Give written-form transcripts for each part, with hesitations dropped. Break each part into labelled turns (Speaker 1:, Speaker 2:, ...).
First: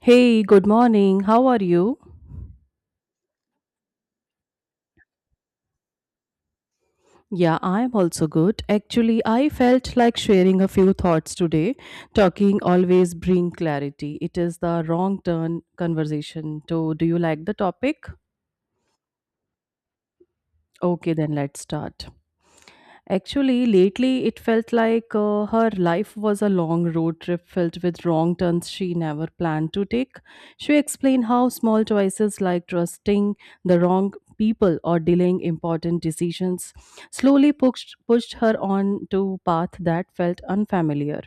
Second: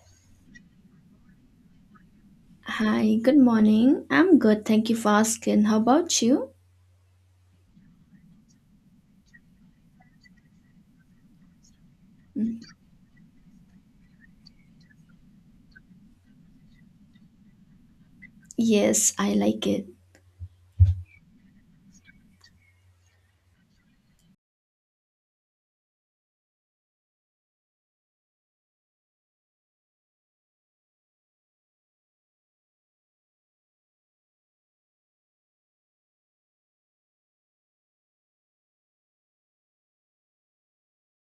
Speaker 1: Hey, good morning. How are you?
Speaker 2: Hi, good morning. I'm good. Thank you for asking. How about you?
Speaker 1: Yeah, I'm also good. Actually, I felt like sharing a few thoughts today. Talking
Speaker 2: Mm,
Speaker 1: always bring clarity. It is the wrong turn conversation. So, do you like the topic?
Speaker 2: yes, I like it.
Speaker 1: Okay, then let's start. Actually, lately it felt like her life was a long road trip filled with wrong turns she never planned to take. She explained how small choices like trusting the wrong people or delaying important decisions slowly pushed her on to path that felt unfamiliar.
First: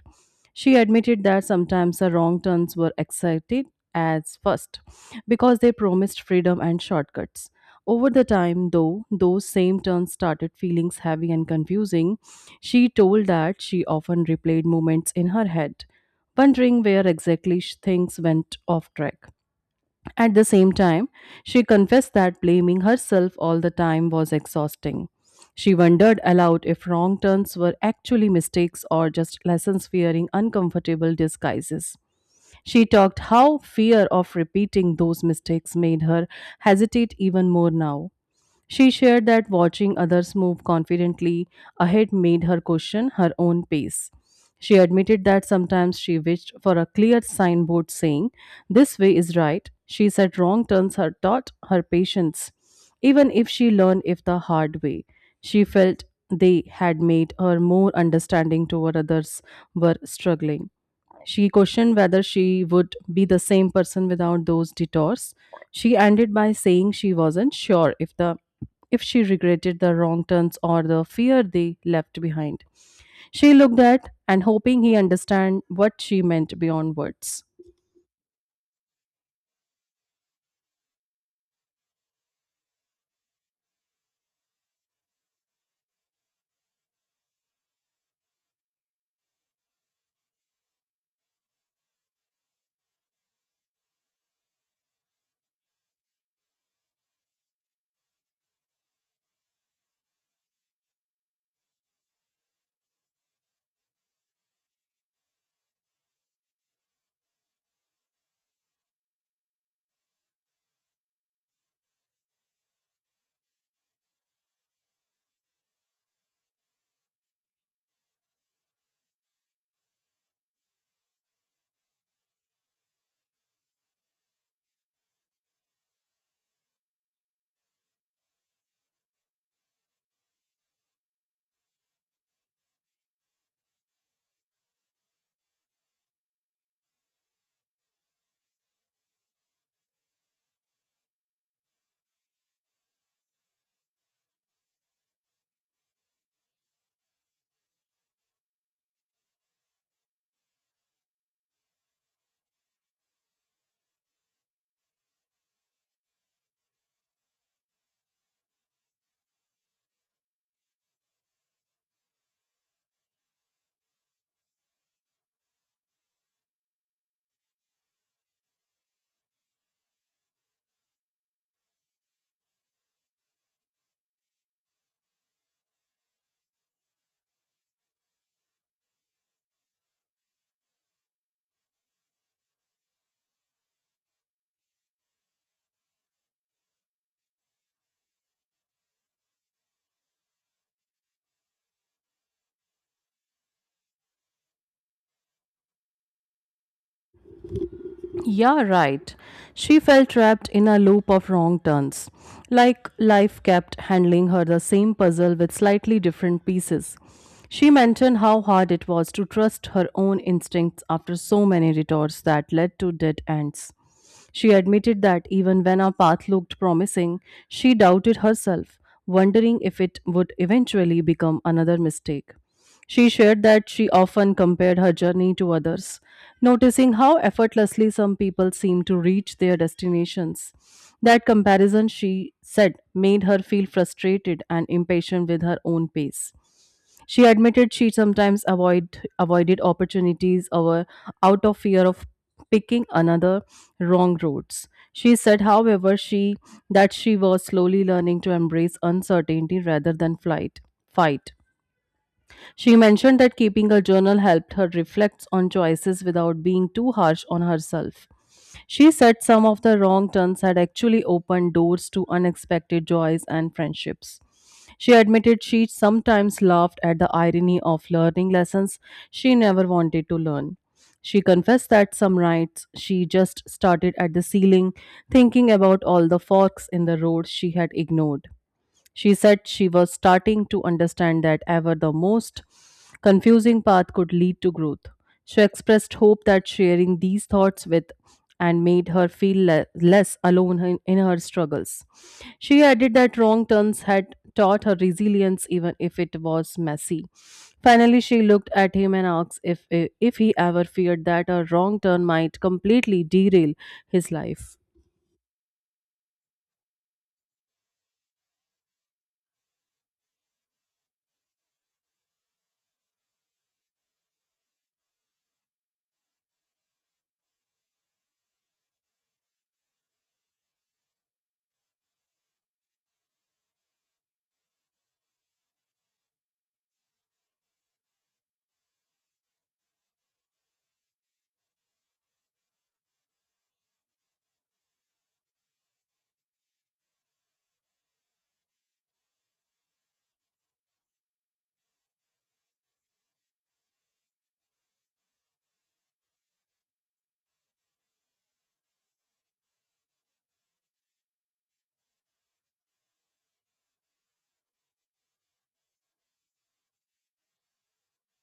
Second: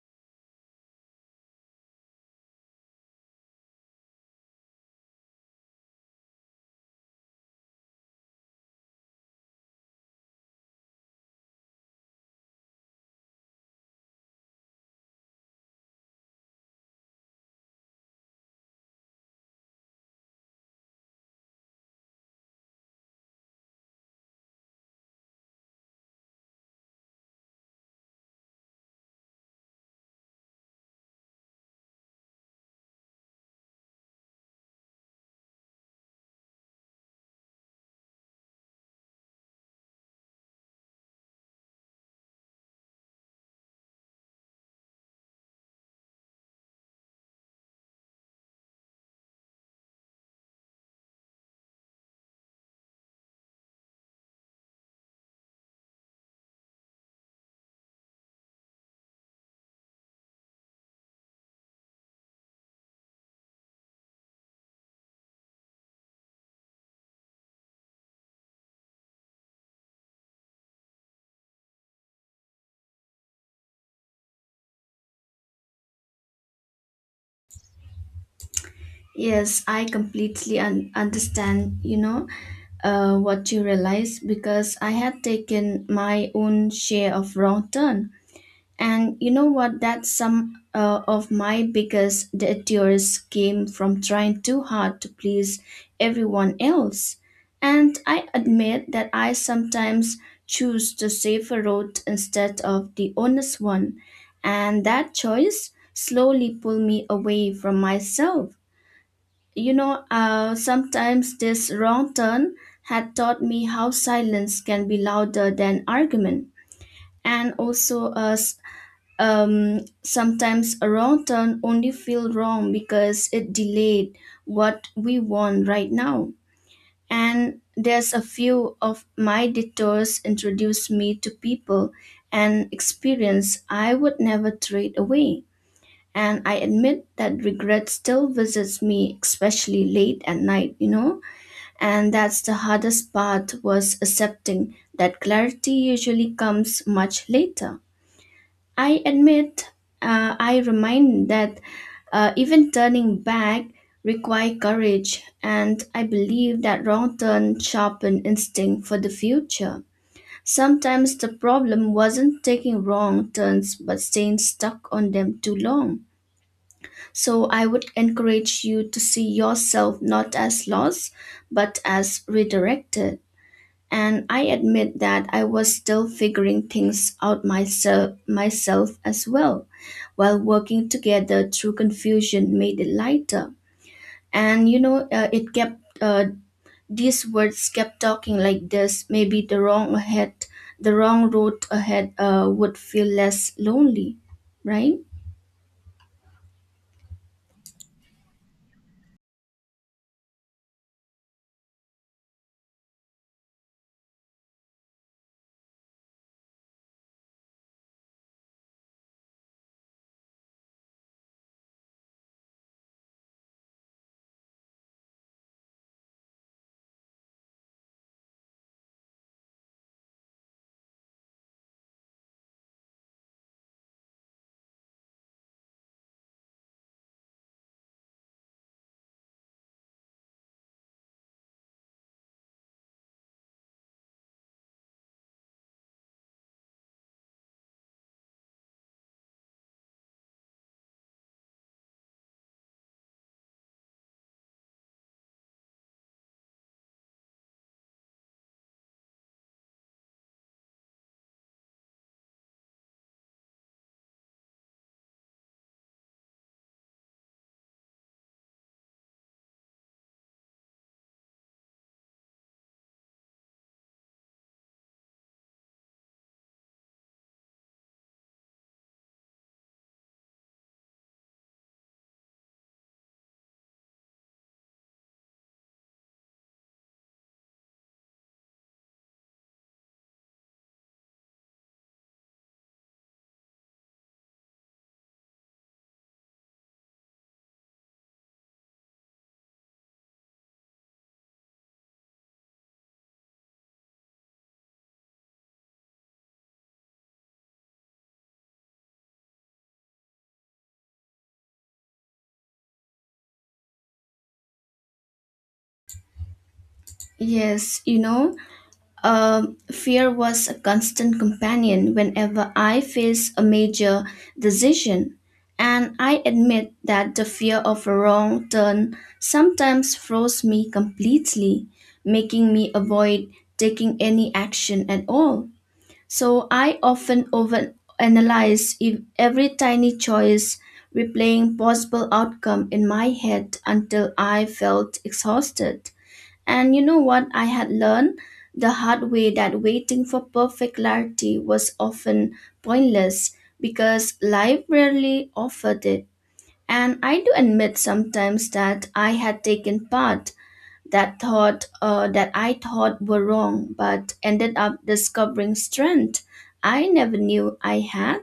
Speaker 1: She admitted that sometimes her wrong turns were excited as first because they promised freedom and shortcuts over the time, though, those same turns started feeling heavy and confusing. She told that she often replayed moments in her head, wondering where exactly things went off track. At the same time, she confessed that blaming herself all the time was exhausting. She wondered aloud if wrong turns were actually mistakes or just lessons wearing uncomfortable disguises. She talked how fear of repeating those mistakes made her hesitate even more now. She shared that watching others move confidently ahead made her question her own pace. She admitted that sometimes she wished for a clear signboard saying, this way is right. She said wrong turns her taught her patience, even if she learned it the hard way. She felt they had made her more understanding toward others were struggling. She questioned whether she would be the same person without those detours. She ended by saying she wasn't sure if she regretted the wrong turns or the fear they left behind. She looked at and hoping he understand what she meant beyond words.
Speaker 2: Yes, I completely understand, what you realize because I had taken my own share of wrong turn. And you know what? That some of my biggest detours came from trying too hard to please everyone else. And I admit that I sometimes choose the safer road instead of the honest one. And that choice slowly pulled me away from myself. Sometimes this wrong turn had taught me how silence can be louder than argument. And also, sometimes a wrong turn only feel wrong because it delayed what we want right now. And there's a few of my detours introduced me to people and experience I would never trade away. And I admit that regret still visits me, especially late at night. And that's the hardest part was accepting that clarity usually comes much later. I admit, I remind that even turning back require courage, and I believe that wrong turn sharpen instinct for the future. Sometimes the problem wasn't taking wrong turns but staying stuck on them too long. So I would encourage you to see yourself not as lost but as redirected, and I admit that I was still figuring things out myself as well. While working together through confusion made it lighter. And it kept these words kept talking like this. Maybe the wrong ahead, the wrong road ahead, would feel less lonely, right?
Speaker 1: Yeah, right. She felt trapped in a loop of wrong turns. Like life kept handling her the same puzzle with slightly different pieces. She mentioned how hard it was to trust her own instincts after so many retorts that led to dead ends. She admitted that even when a path looked promising, she doubted herself, wondering if it would eventually become another mistake. She shared that she often compared her journey to others, noticing how effortlessly some people seem to reach their destinations. That comparison, she said, made her feel frustrated and impatient with her own pace. She admitted she sometimes avoided opportunities over out of fear of picking another wrong roads. She said, however, she that she was slowly learning to embrace uncertainty rather than flight fight. She mentioned that keeping a journal helped her reflect on choices without being too harsh on herself. She said some of the wrong turns had actually opened doors to unexpected joys and friendships. She admitted she sometimes laughed at the irony of learning lessons she never wanted to learn. She confessed that some nights she just started at the ceiling, thinking about all the forks in the road she had ignored. She said she was starting to understand that ever the most confusing path could lead to growth. She expressed hope that sharing these thoughts with and made her feel less alone in her struggles. She added that wrong turns had taught her resilience even if it was messy. Finally, she looked at him and asked if he ever feared that a wrong turn might completely derail his life.
Speaker 2: Yes, you know, fear was a constant companion whenever I faced a major decision, and I admit that the fear of a wrong turn sometimes froze me completely, making me avoid taking any action at all. So I often overanalyze every tiny choice, replaying possible outcome in my head until I felt exhausted. And you know what I had learned? The hard way that waiting for perfect clarity was often pointless because life rarely offered it. And I do admit sometimes that I had taken part that thought that I thought were wrong, but ended up discovering strength I never knew I had.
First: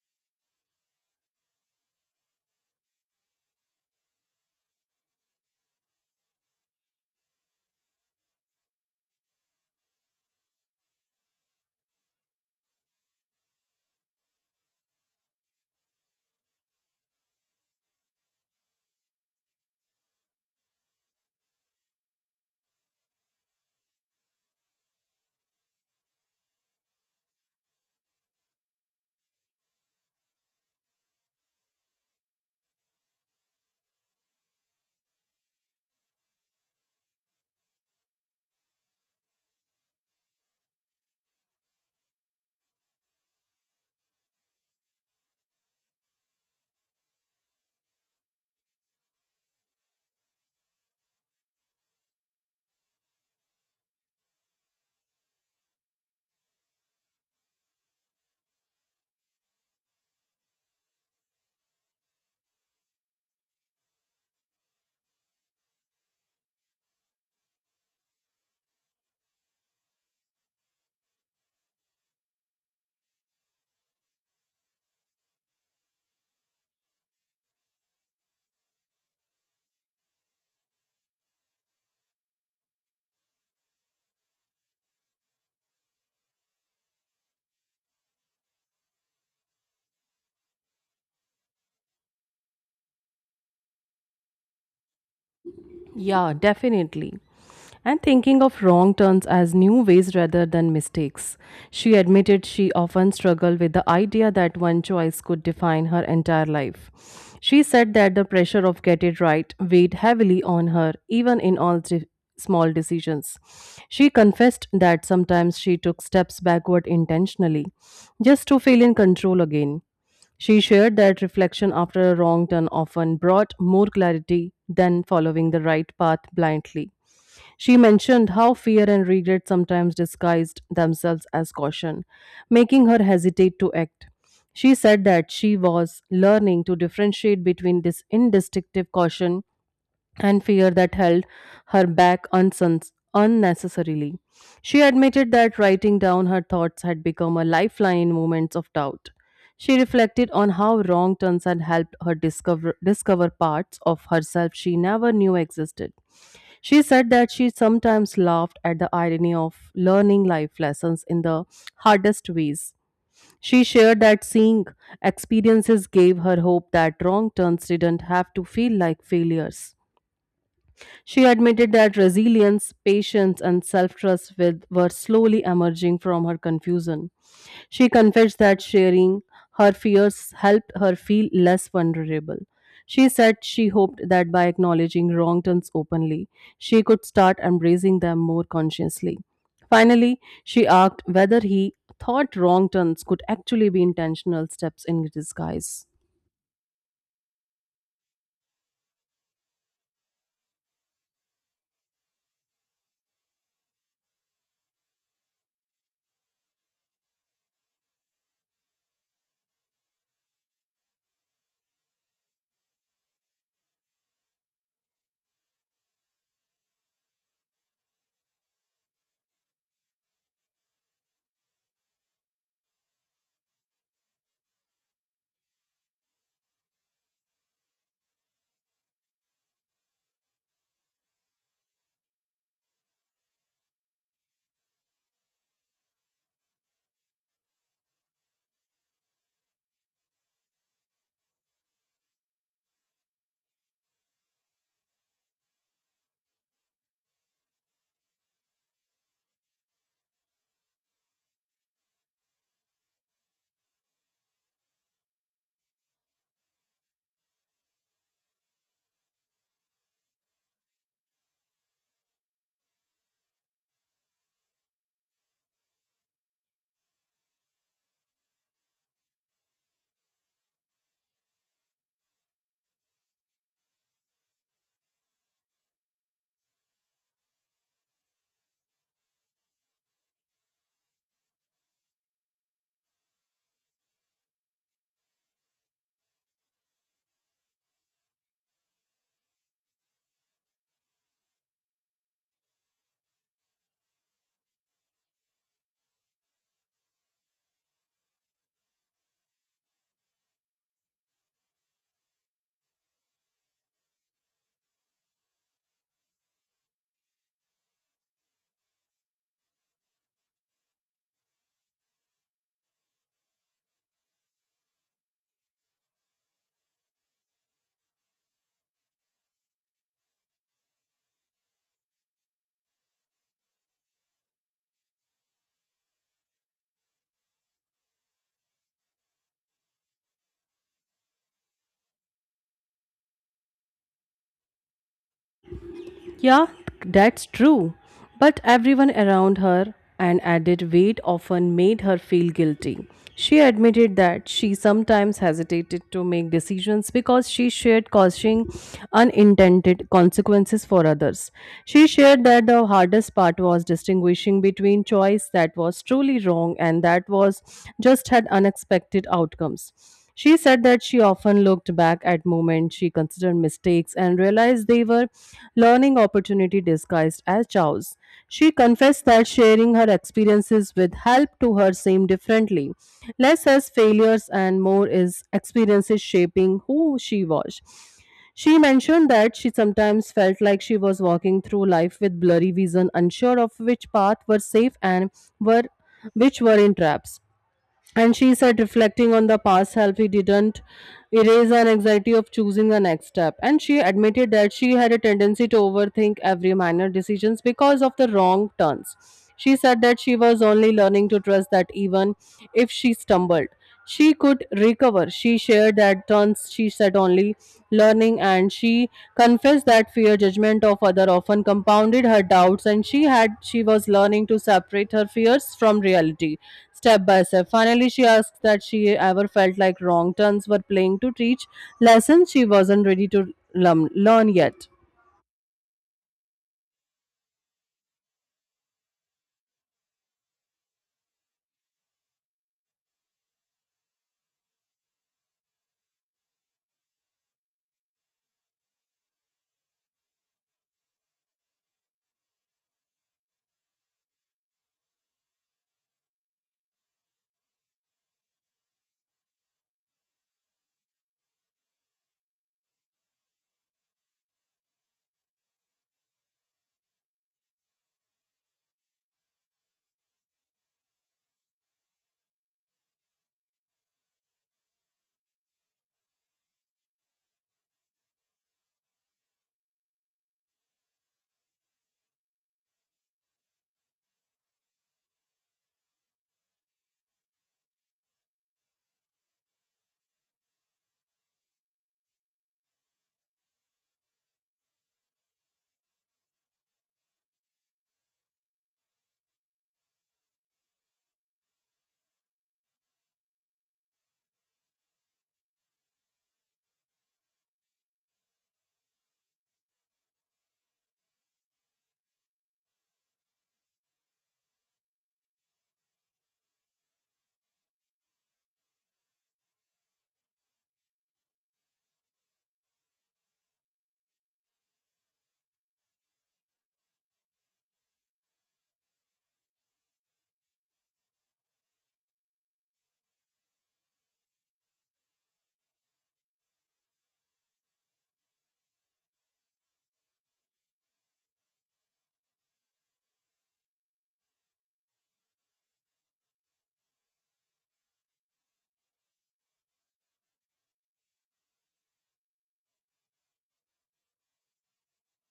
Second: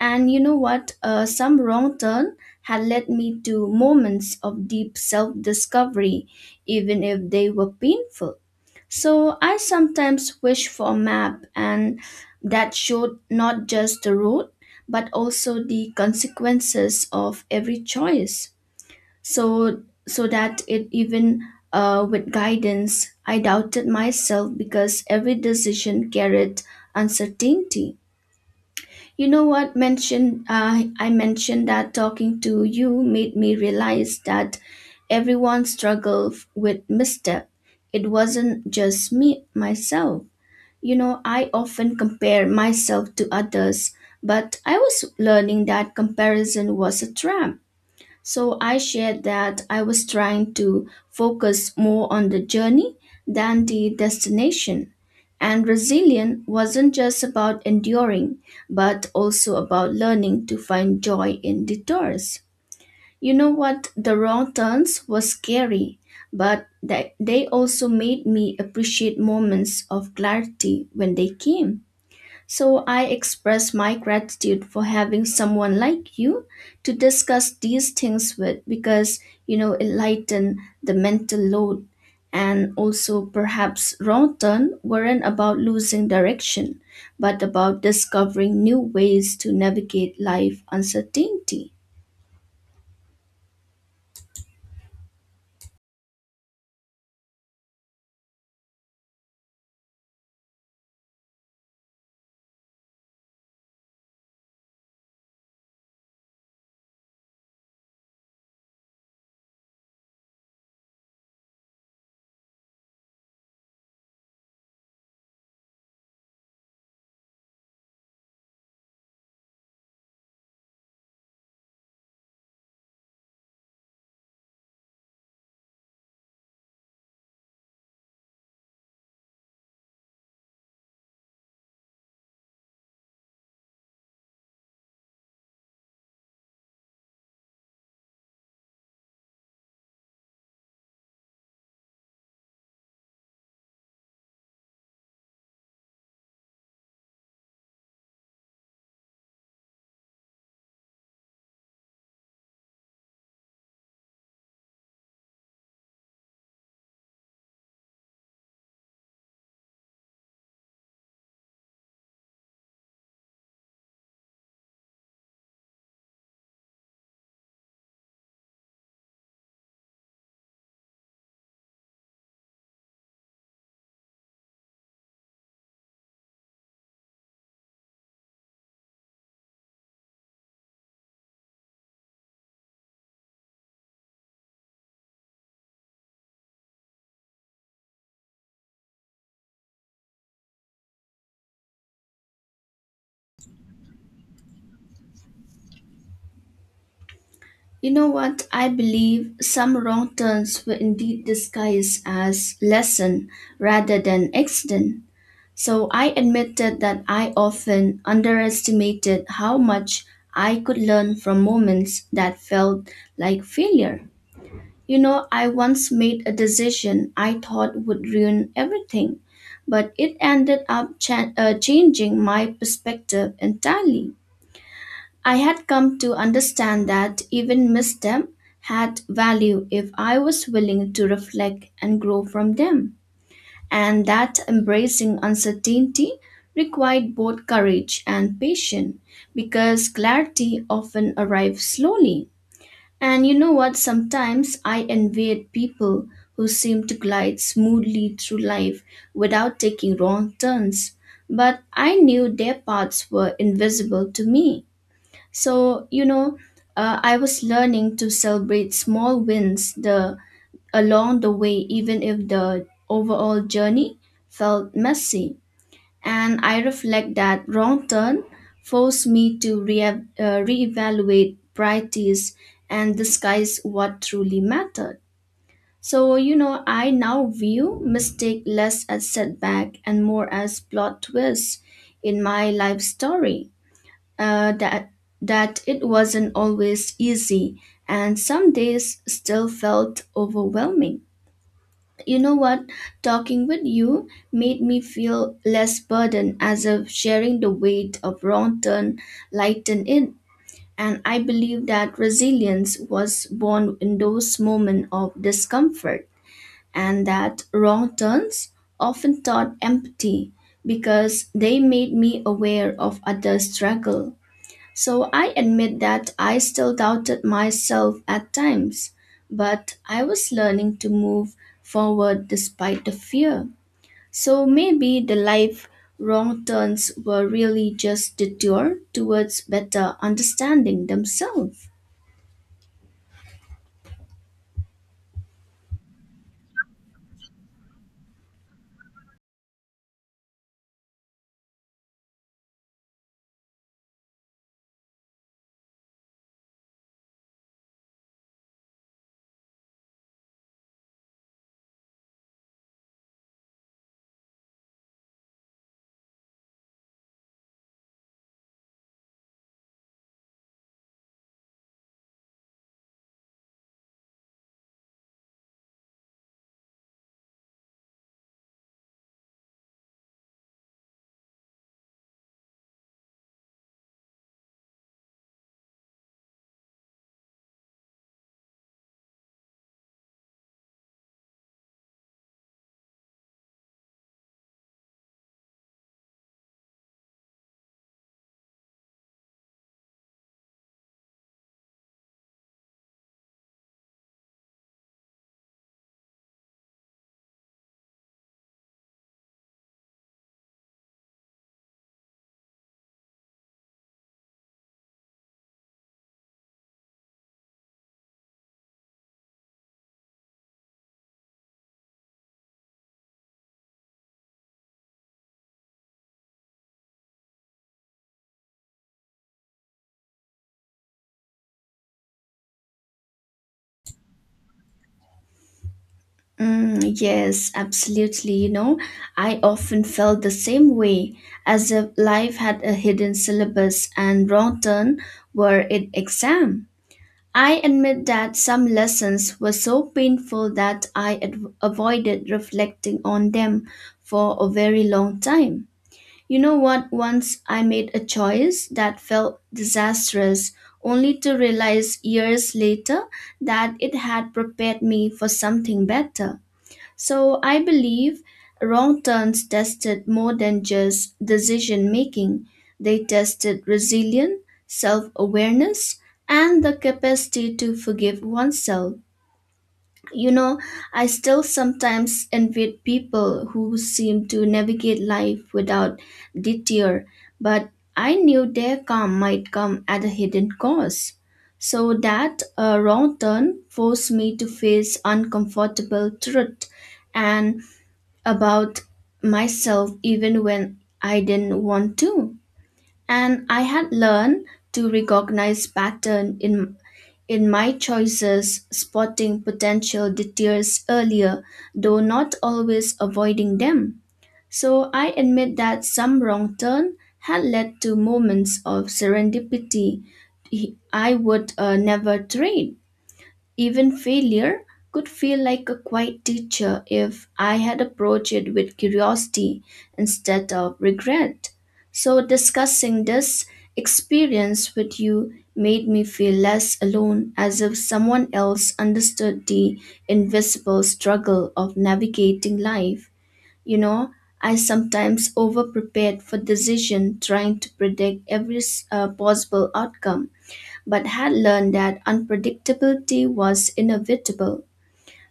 Speaker 2: And you know what? Some wrong turn had led me to moments of deep self discovery, even if they were painful. So I sometimes wish for a map and that showed not just the road, but also the consequences of every choice, so so that it even with guidance I doubted myself because every decision carried uncertainty. You know what mentioned I mentioned that talking to you made me realize that everyone struggles with misstep. It wasn't just me myself. You know, I often compare myself to others, but I was learning that comparison was a trap. So I shared that I was trying to focus more on the journey than the destination. And resilient wasn't just about enduring, but also about learning to find joy in detours. You know what? The wrong turns were scary, but they also made me appreciate moments of clarity when they came. So I express my gratitude for having someone like you to discuss these things with because you know it lighten the mental load, and also perhaps wrong turn weren't about losing direction but about discovering new ways to navigate life uncertainty.
Speaker 1: Yeah, definitely. And thinking of wrong turns as new ways rather than mistakes. She admitted she often struggled with the idea that one choice could define her entire life. She said that the pressure of get it right weighed heavily on her, even in all small decisions. She confessed that sometimes she took steps backward intentionally, just to feel in control again. She shared that reflection after a wrong turn often brought more clarity than following the right path blindly. She mentioned how fear and regret sometimes disguised themselves as caution, making her hesitate to act. She said that she was learning to differentiate between this indistinctive caution and fear that held her back unnecessarily. She admitted that writing down her thoughts had become a lifeline in moments of doubt. She reflected on how wrong turns had helped her discover parts of herself she never knew existed. She said that she sometimes laughed at the irony of learning life lessons in the hardest ways. She shared that seeing experiences gave her hope that wrong turns didn't have to feel like failures. She admitted that resilience, patience, and self trust were slowly emerging from her confusion. She confessed that sharing her fears helped her feel less vulnerable. She said she hoped that by acknowledging wrong turns openly, she could start embracing them more consciously. Finally, she asked whether he thought wrong turns could actually be intentional steps in disguise.
Speaker 2: You know what? I believe some wrong turns were indeed disguised as lesson rather than accident. So I admitted that I often underestimated how much I could learn from moments that felt like failure. You know, I once made a decision I thought would ruin everything, but it ended up changing my perspective entirely. I had come to understand that even misstep had value if I was willing to reflect and grow from them, and that embracing uncertainty required both courage and patience because clarity often arrives slowly. And you know what? Sometimes I envied people who seem to glide smoothly through life without taking wrong turns, but I knew their paths were invisible to me. So, I was learning to celebrate small wins, the along the way, even if the overall journey felt messy. And I reflect that wrong turn forced me to reevaluate priorities and disguise what truly mattered. So, you know, I now view mistake less as setback and more as plot twist in my life story. Uh, that that it wasn't always easy, and some days still felt overwhelming. You know what? Talking with you made me feel less burdened, as if sharing the weight of wrong turn lightened it. And I believe that resilience was born in those moments of discomfort, and that wrong turns often taught empathy because they made me aware of others' struggle. So I admit that I still doubted myself at times, but I was learning to move forward despite the fear. So maybe the life wrong turns were really just detour towards better understanding themselves.
Speaker 1: Yeah, that's true. But everyone around her and added weight often made her feel guilty. She admitted that she sometimes hesitated to make decisions because she shared causing unintended consequences for others. She shared that the hardest part was distinguishing between choice that was truly wrong and that was just had unexpected outcomes. She said that she often looked back at moments she considered mistakes and realized they were learning opportunity disguised as chows. She confessed that sharing her experiences with help to her seemed differently, less as failures and more as experiences shaping who she was. She mentioned that she sometimes felt like she was walking through life with blurry vision, unsure of which path were safe and were which were in traps. And she said, reflecting on the past self, he didn't erase an anxiety of choosing the next step. And she admitted that she had a tendency to overthink every minor decisions because of the wrong turns. She said that she was only learning to trust that even if she stumbled, she could recover. She shared that turns she said only learning, and she confessed that fear judgment of other often compounded her doubts, and she was learning to separate her fears from reality step by step. Finally, she asked that she ever felt like wrong turns were playing to teach lessons she wasn't ready to learn yet.
Speaker 2: Mm, yes, absolutely. You know, I often felt the same way, as if life had a hidden syllabus and wrong turn were it exam. I admit that some lessons were so painful that I avoided reflecting on them for a very long time. You know what? Once I made a choice that felt disastrous, only to realize years later that it had prepared me for something better. So I believe wrong turns tested more than just decision making. They tested resilience, self awareness, and the capacity to forgive oneself. You know, I still sometimes envy people who seem to navigate life without detour, but I knew their calm might come at a hidden cost. So that wrong turn forced me to face uncomfortable truth and about myself even when I didn't want to. And I had learned to recognize pattern in my choices, spotting potential detours earlier, though not always avoiding them. So I admit that some wrong turn had led to moments of serendipity I would never trade. Even failure could feel like a quiet teacher if I had approached it with curiosity instead of regret. So, discussing this experience with you made me feel less alone, as if someone else understood the invisible struggle of navigating life. You know, I sometimes over prepared for decision, trying to predict every possible outcome but had learned that unpredictability was inevitable.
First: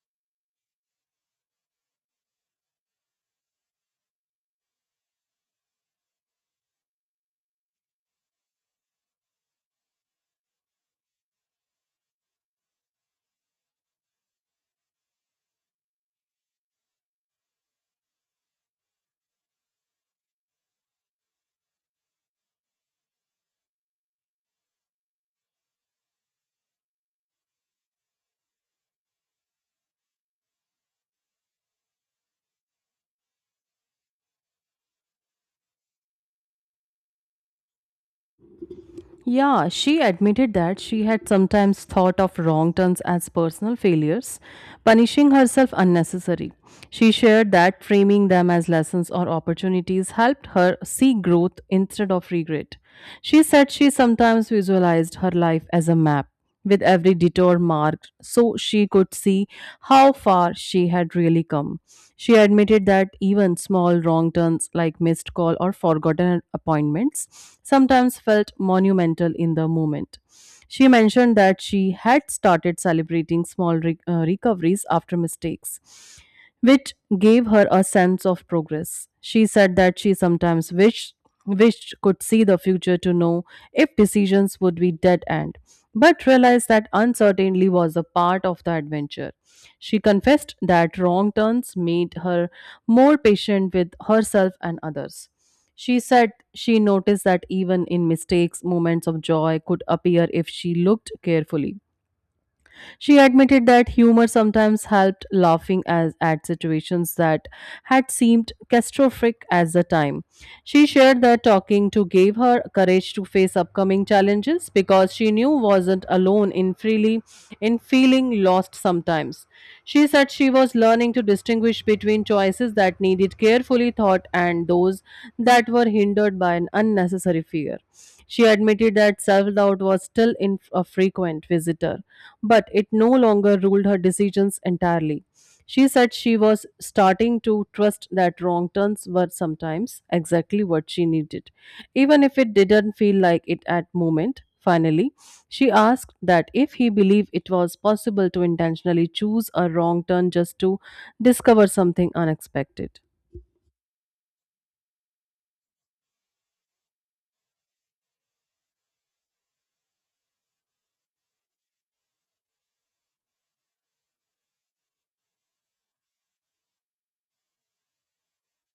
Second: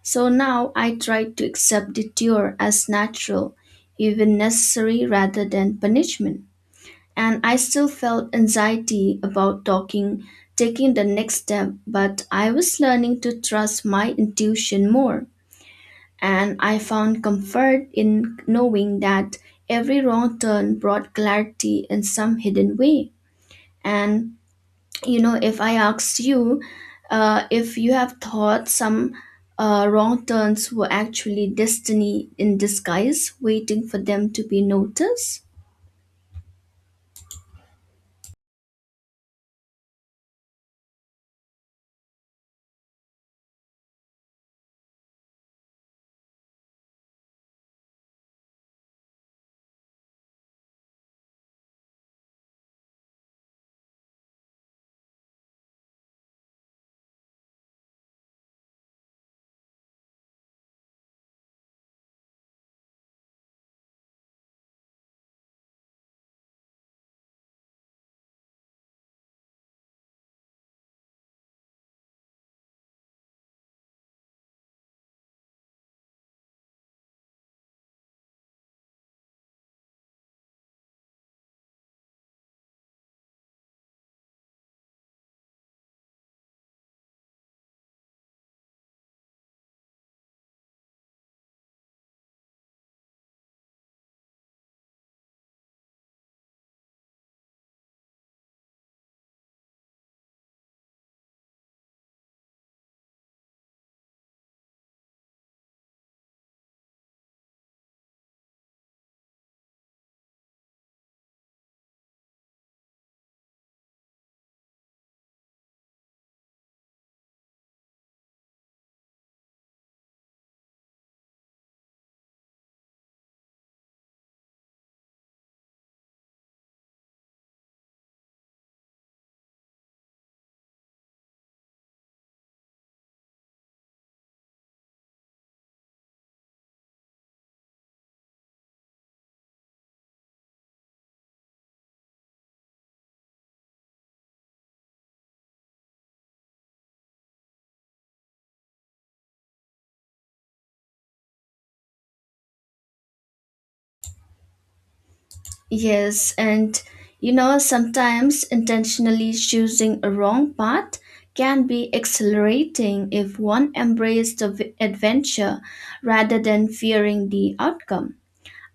Speaker 2: So now I tried to accept detour as natural, even necessary rather than punishment. And I still felt anxiety about taking the next step, but I was learning to trust my intuition more. And I found comfort in knowing that every wrong turn brought clarity in some hidden way. And you know, if I asked you if you have thought some wrong turns were actually destiny in disguise waiting for them to be noticed.
Speaker 1: Yeah, she admitted that she had sometimes thought of wrong turns as personal failures, punishing herself unnecessary. She shared that framing them as lessons or opportunities helped her see growth instead of regret. She said she sometimes visualized her life as a map with every detour marked so she could see how far she had really come. She admitted that even small wrong turns like missed call or forgotten appointments sometimes felt monumental in the moment. She mentioned that she had started celebrating small recoveries after mistakes which gave her a sense of progress. She said that she sometimes wished could see the future to know if decisions would be dead end, but realized that uncertainty was a part of the adventure. She confessed that wrong turns made her more patient with herself and others. She said she noticed that even in mistakes, moments of joy could appear if she looked carefully. She admitted that humor sometimes helped laughing at situations that had seemed catastrophic at the time. She shared that talking to gave her courage to face upcoming challenges because she knew wasn't alone in feeling lost sometimes. She said she was learning to distinguish between choices that needed carefully thought and those that were hindered by an unnecessary fear. She admitted that self doubt was still in a frequent visitor, but it no longer ruled her decisions entirely. She said she was starting to trust that wrong turns were sometimes exactly what she needed, even if it didn't feel like it at moment. Finally, she asked that if he believed it was possible to intentionally choose a wrong turn just to discover something unexpected.
Speaker 2: Yes, and you know, sometimes intentionally choosing a wrong path can be exhilarating if one embraced the adventure rather than fearing the outcome.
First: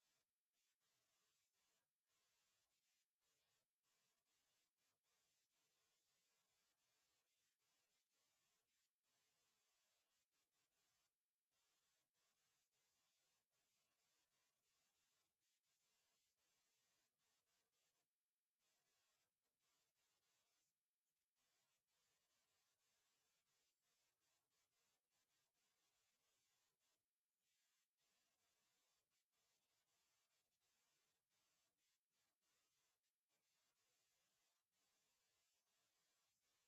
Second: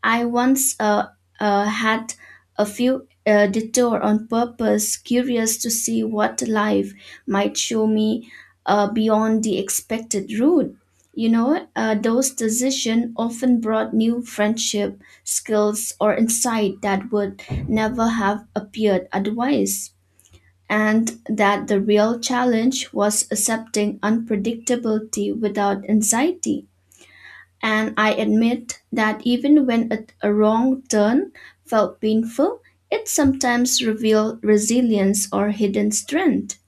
Speaker 2: I once had a few detour on purpose, curious to see what life might show me beyond the expected route. You know, those decisions often brought new friendship, skills, or insight that would never have appeared otherwise. And that the real challenge was accepting unpredictability without anxiety. And I admit that even when a wrong turn felt painful, it sometimes revealed resilience or hidden strength.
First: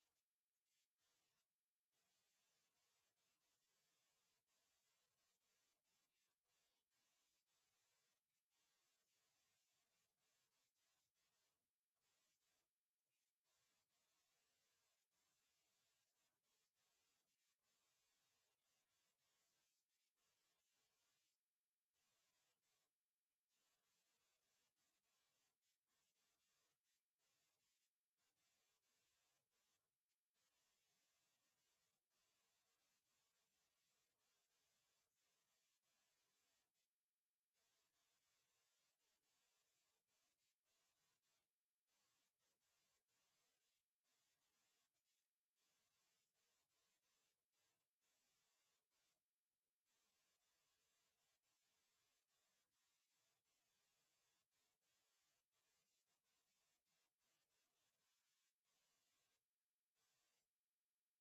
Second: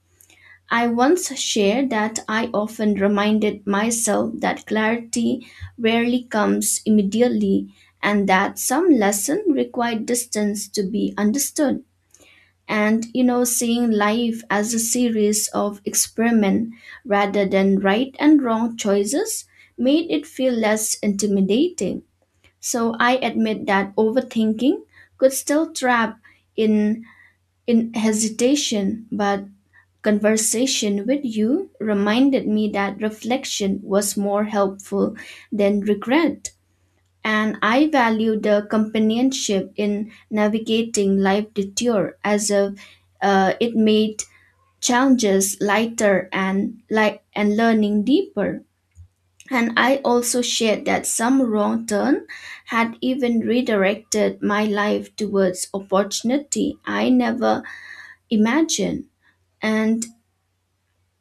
Speaker 2: I once shared that I often reminded myself that clarity rarely comes immediately, and that some lesson required distance to be understood. And you know, seeing life as a series of experiment rather than right and wrong choices made it feel less intimidating. So I admit that overthinking could still trap in in hesitation, but conversation with you reminded me that reflection was more helpful than regret. And I value the companionship in navigating life detour, as if it made challenges lighter and and learning deeper. And I also shared that some wrong turn had even redirected my life towards opportunity I never imagined. And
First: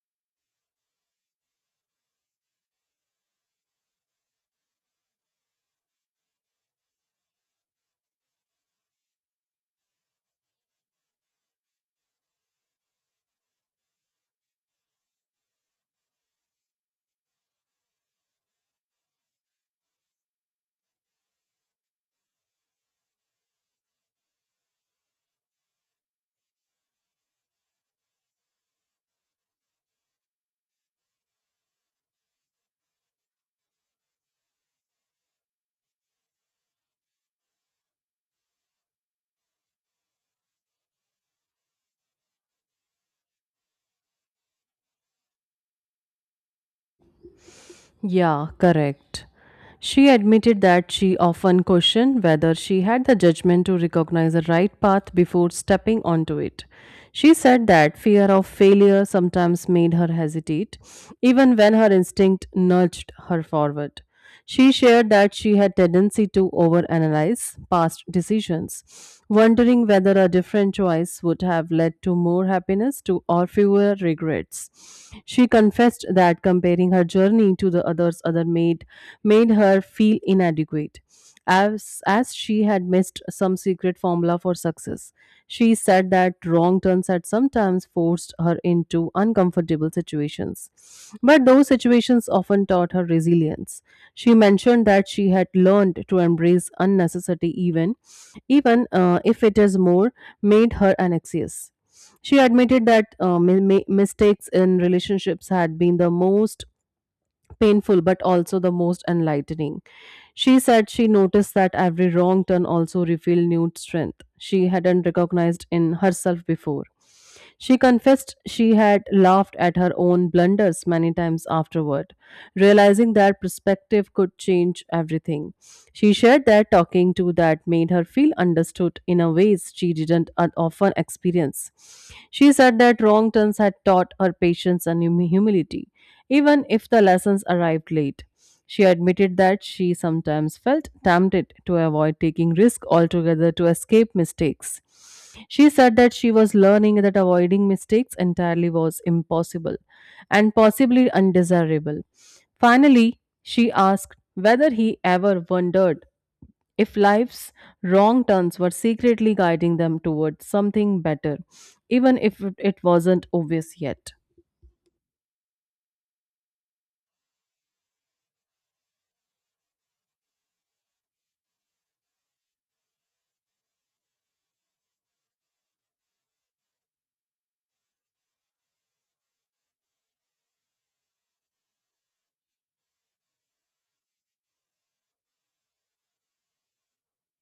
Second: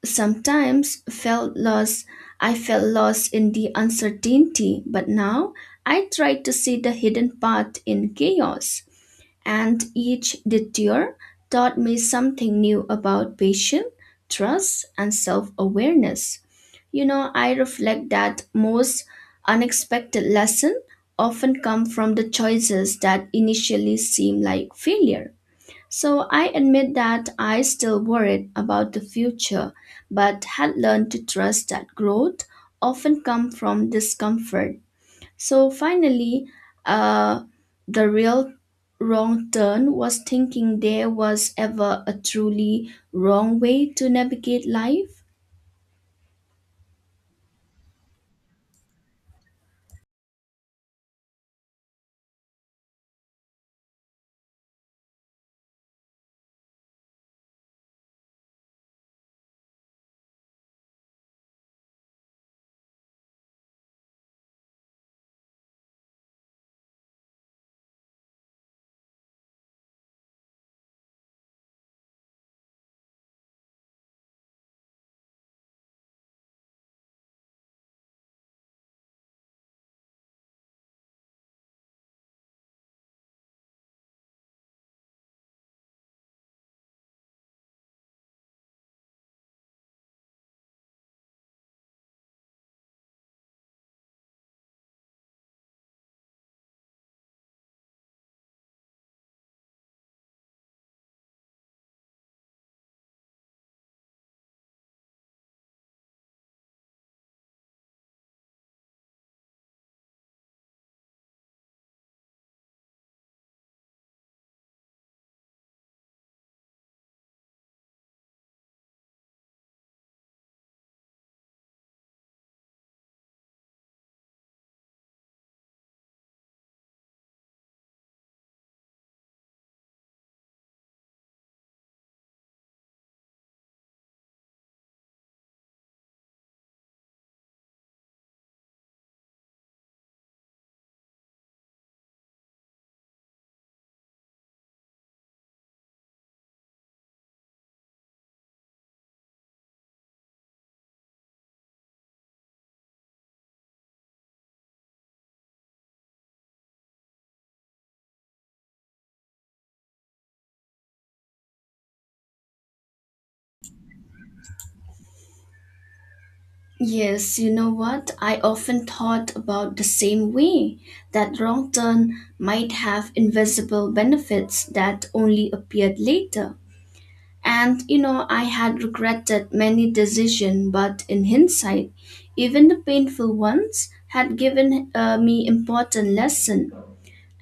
Speaker 2: sometimes felt lost. I felt lost in the uncertainty, but now I try to see the hidden path in chaos. And each detour taught me something new about patience, trust, and self-awareness. You know, I reflect that most unexpected lessons often come from the choices that initially seem like failure. So I admit that I still worried about the future, but had learned to trust that growth often come from discomfort. So finally, uh, the real wrong turn was thinking there was ever a truly wrong way to navigate life.
Speaker 1: Yeah, correct. She admitted that she often questioned whether she had the judgment to recognize the right path before stepping onto it. She said that fear of failure sometimes made her hesitate, even when her instinct nudged her forward. She shared that she had tendency to overanalyze past decisions, wondering whether a different choice would have led to more happiness to or fewer regrets. She confessed that comparing her journey to the others other made her feel inadequate as she had missed some secret formula for success. She said that wrong turns had sometimes forced her into uncomfortable situations, but those situations often taught her resilience. She mentioned that she had learned to embrace unnecessity even if it is more, made her anxious. She admitted that mistakes in relationships had been the most painful but also the most enlightening. She said she noticed that every wrong turn also revealed new strength she hadn't recognized in herself before. She confessed she had laughed at her own blunders many times afterward, realizing that perspective could change everything. She shared that talking to that made her feel understood in a ways she didn't often experience. She said that wrong turns had taught her patience and humility, even if the lessons arrived late. She admitted that she sometimes felt tempted to avoid taking risk altogether to escape mistakes. She said that she was learning that avoiding mistakes entirely was impossible and possibly undesirable. Finally, she asked whether he ever wondered if life's wrong turns were secretly guiding them towards something better, even if it wasn't obvious yet.
Speaker 2: Yes, you know what? I often thought about the same way that wrong turn might have invisible benefits that only appeared later. And you know, I had regretted many decisions, but in hindsight, even the painful ones had given me important lesson.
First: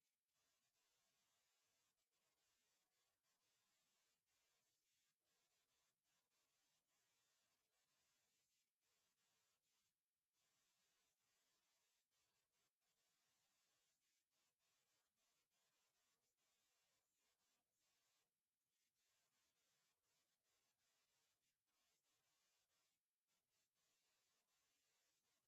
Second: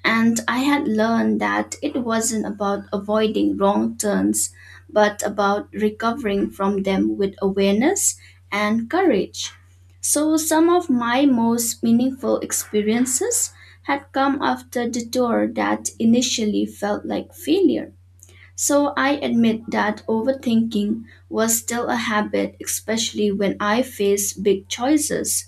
Speaker 2: And I had learned that it wasn't about avoiding wrong turns, but about recovering from them with awareness and courage. So some of my most meaningful experiences had come after detour that initially felt like failure. So I admit that overthinking was still a habit, especially when I faced big choices.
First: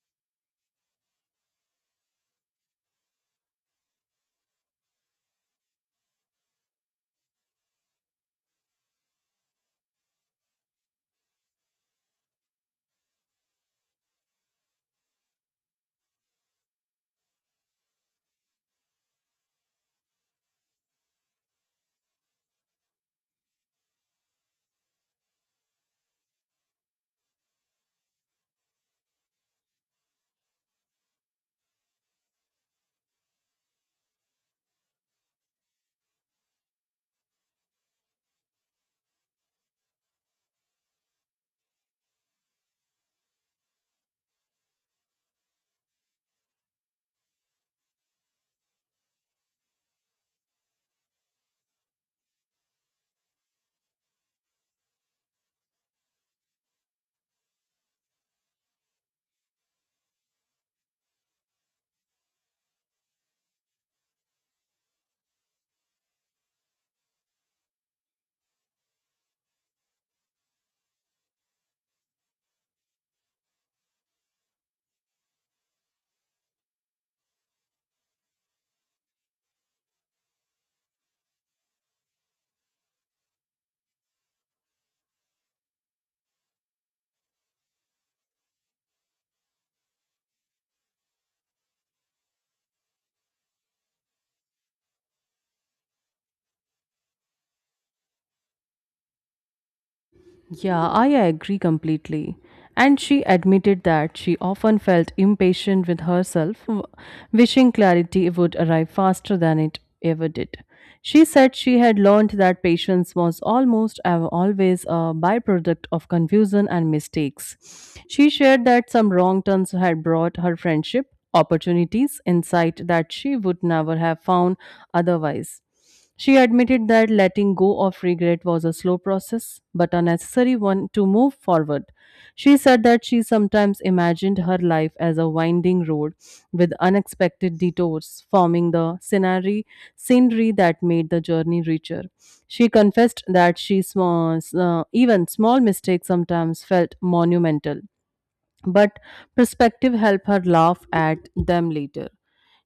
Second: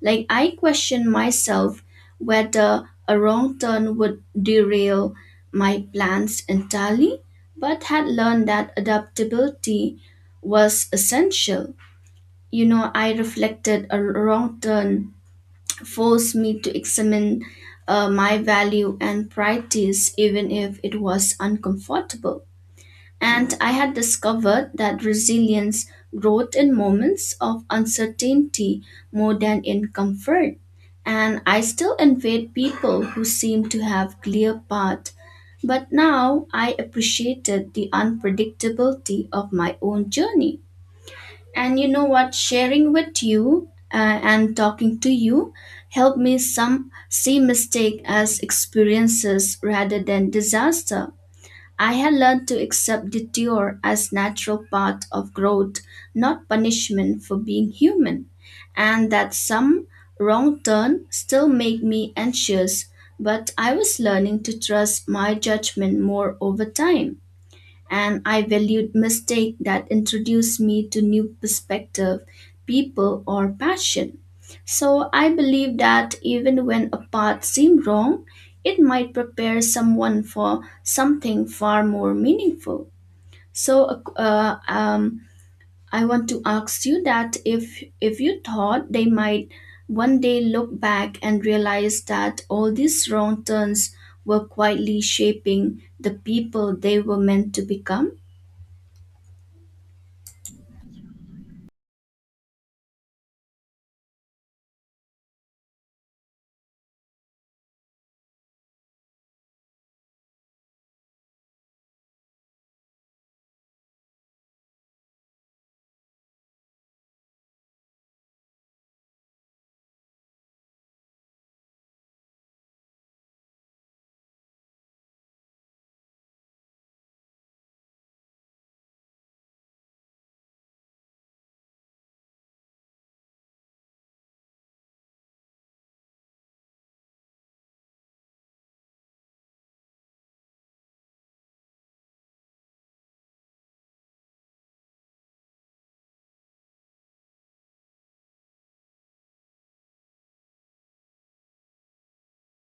Speaker 2: Like I questioned myself whether a wrong turn would derail my plans entirely, but had learned that adaptability was essential. You know, I reflected a wrong turn forced me to examine my value and priorities, even if it was uncomfortable. And I had discovered that resilience growth in moments of uncertainty more than in comfort. And I still envied people who seemed to have clear path. But now I appreciated the unpredictability of my own journey. And you know what? Sharing with you and talking to you helped me some see mistake as experiences rather than disaster. I had learned to accept detour as natural part of growth, not punishment for being human, and that some wrong turn still made me anxious, but I was learning to trust my judgment more over time, and I valued mistake that introduced me to new perspective, people or passion. So I believe that even when a path seemed wrong, it might prepare someone for something far more meaningful. So I want to ask you that if you thought they might one day look back and realize that all these wrong turns were quietly shaping the people they were meant to become.
Speaker 1: Yeah, I agree completely. And she admitted that she often felt impatient with herself, wishing clarity would arrive faster than it ever did. She said she had learned that patience was almost always a byproduct of confusion and mistakes. She shared that some wrong turns had brought her friendship, opportunities, insight that she would never have found otherwise. She admitted that letting go of regret was a slow process, but a necessary one to move forward. She said that she sometimes imagined her life as a winding road with unexpected detours, forming scenery that made the journey richer. She confessed that even small mistakes sometimes felt monumental, but perspective helped her laugh at them later.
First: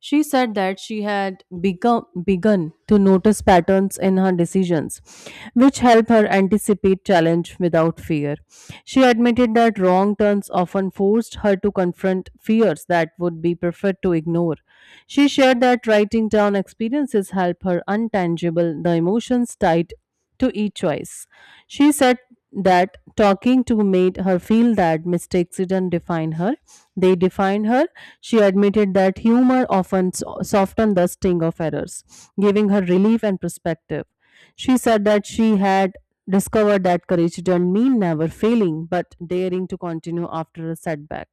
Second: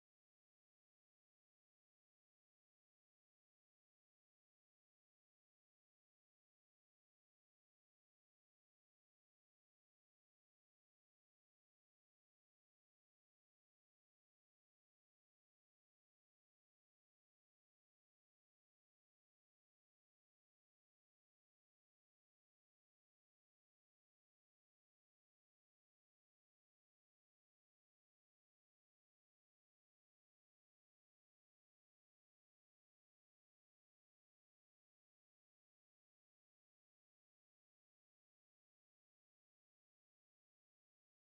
Speaker 1: She said that she had begun to notice patterns in her decisions, which help her anticipate challenge without fear. She admitted that wrong turns often forced her to confront fears that would be preferred to ignore. She shared that writing down experiences help her untangible the emotions tied to each choice. She said that talking to made her feel that mistakes didn't define her, they defined her. She admitted that humor often softened the sting of errors, giving her relief and perspective. She said that she had discovered that courage didn't mean never failing, but daring to continue after a setback.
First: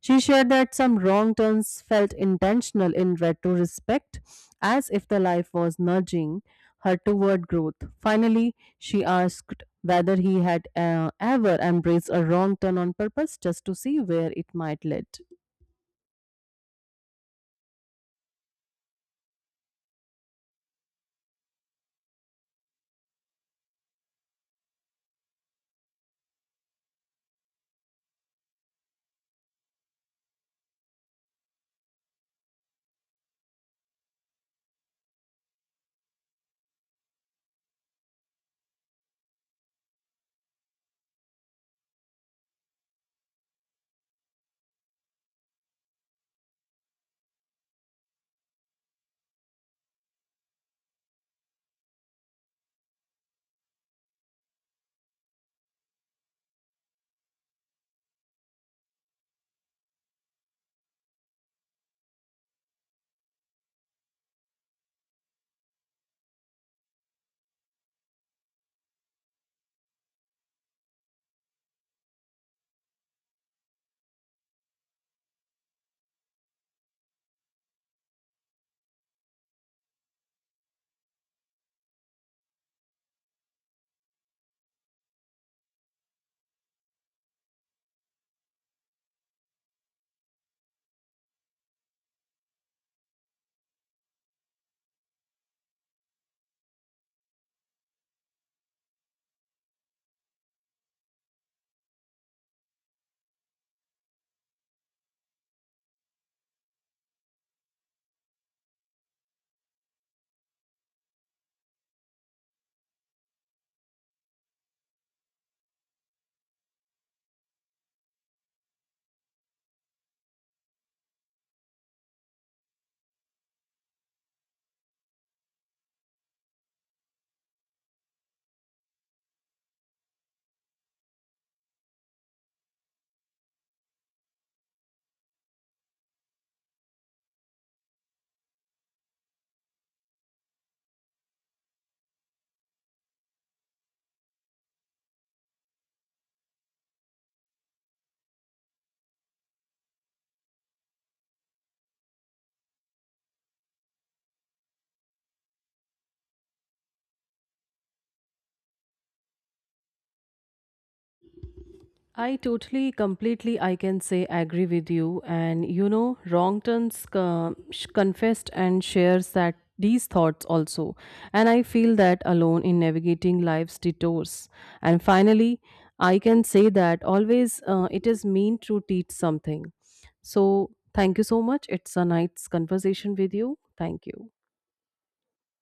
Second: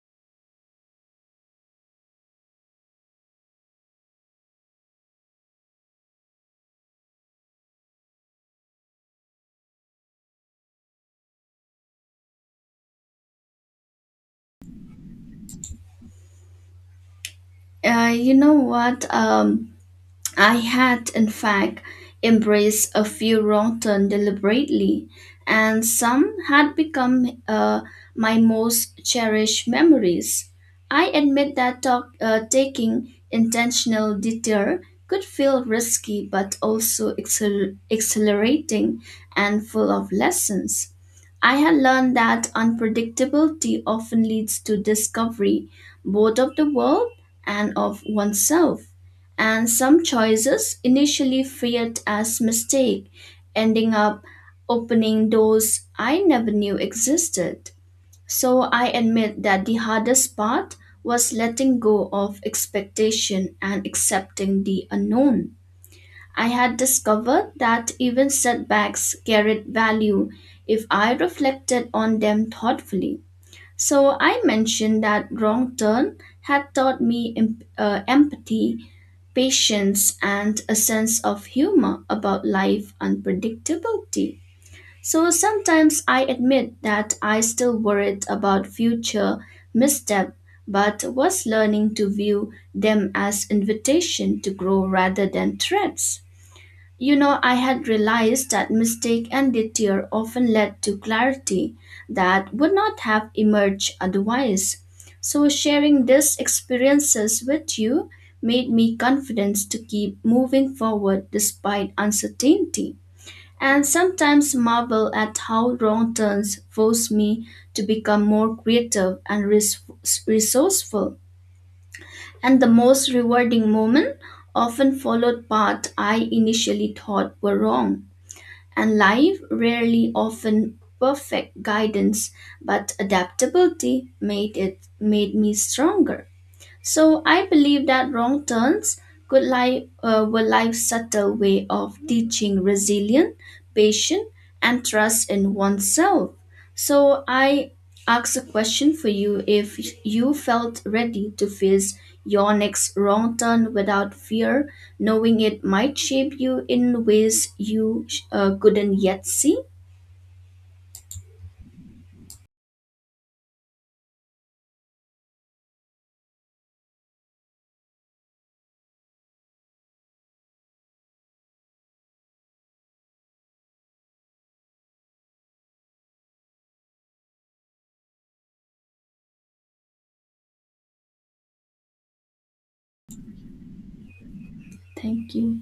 Speaker 1: She shared that some wrong turns felt intentional in retrospect, as if the life was nudging her toward growth. Finally, she asked whether he had ever embraced a wrong turn on purpose just to see where it might lead.
Speaker 2: You know what? I had, in fact, embraced a few wrong turns deliberately, and some had become my most cherished memories. I admit that taking intentional detour could feel risky, but also exhilarating and full of lessons. I had learned that unpredictability often leads to discovery, both of the world and of oneself. And some choices, initially feared as mistake, ending up opening doors I never knew existed. So I admit that the hardest part was letting go of expectation and accepting the unknown. I had discovered that even setbacks carried value if I reflected on them thoughtfully. So I mentioned that Wrong Turn had taught me empathy, patience, and a sense of humor about life unpredictability. So sometimes I admit that I still worried about future misstep, but was learning to view them as invitation to grow rather than threats. You know, I had realized that mistake and detour often led to clarity that would not have emerged otherwise. So, sharing these experiences with you made me confident to keep moving forward despite uncertainty. And sometimes marvel at how wrong turns force me to become more creative and resourceful. And the most rewarding moment often followed paths I initially thought were wrong, and life rarely often perfect guidance, but adaptability made it made me stronger. So I believe that wrong turns could lie were life's subtle way of teaching resilience, patience, and trust in oneself. So I ask a question for you: If you felt ready to face your next wrong turn without fear, knowing it might shape you in ways you couldn't yet see.
Speaker 1: I totally, completely, I can say, agree with you. And you know, Wrong Turns confessed and shares that these thoughts also. And I feel that alone in navigating life's detours. And finally, I can say that always it is meant to teach something. So, thank you so much. It's a nice conversation with you. Thank you.
Speaker 2: Thank you.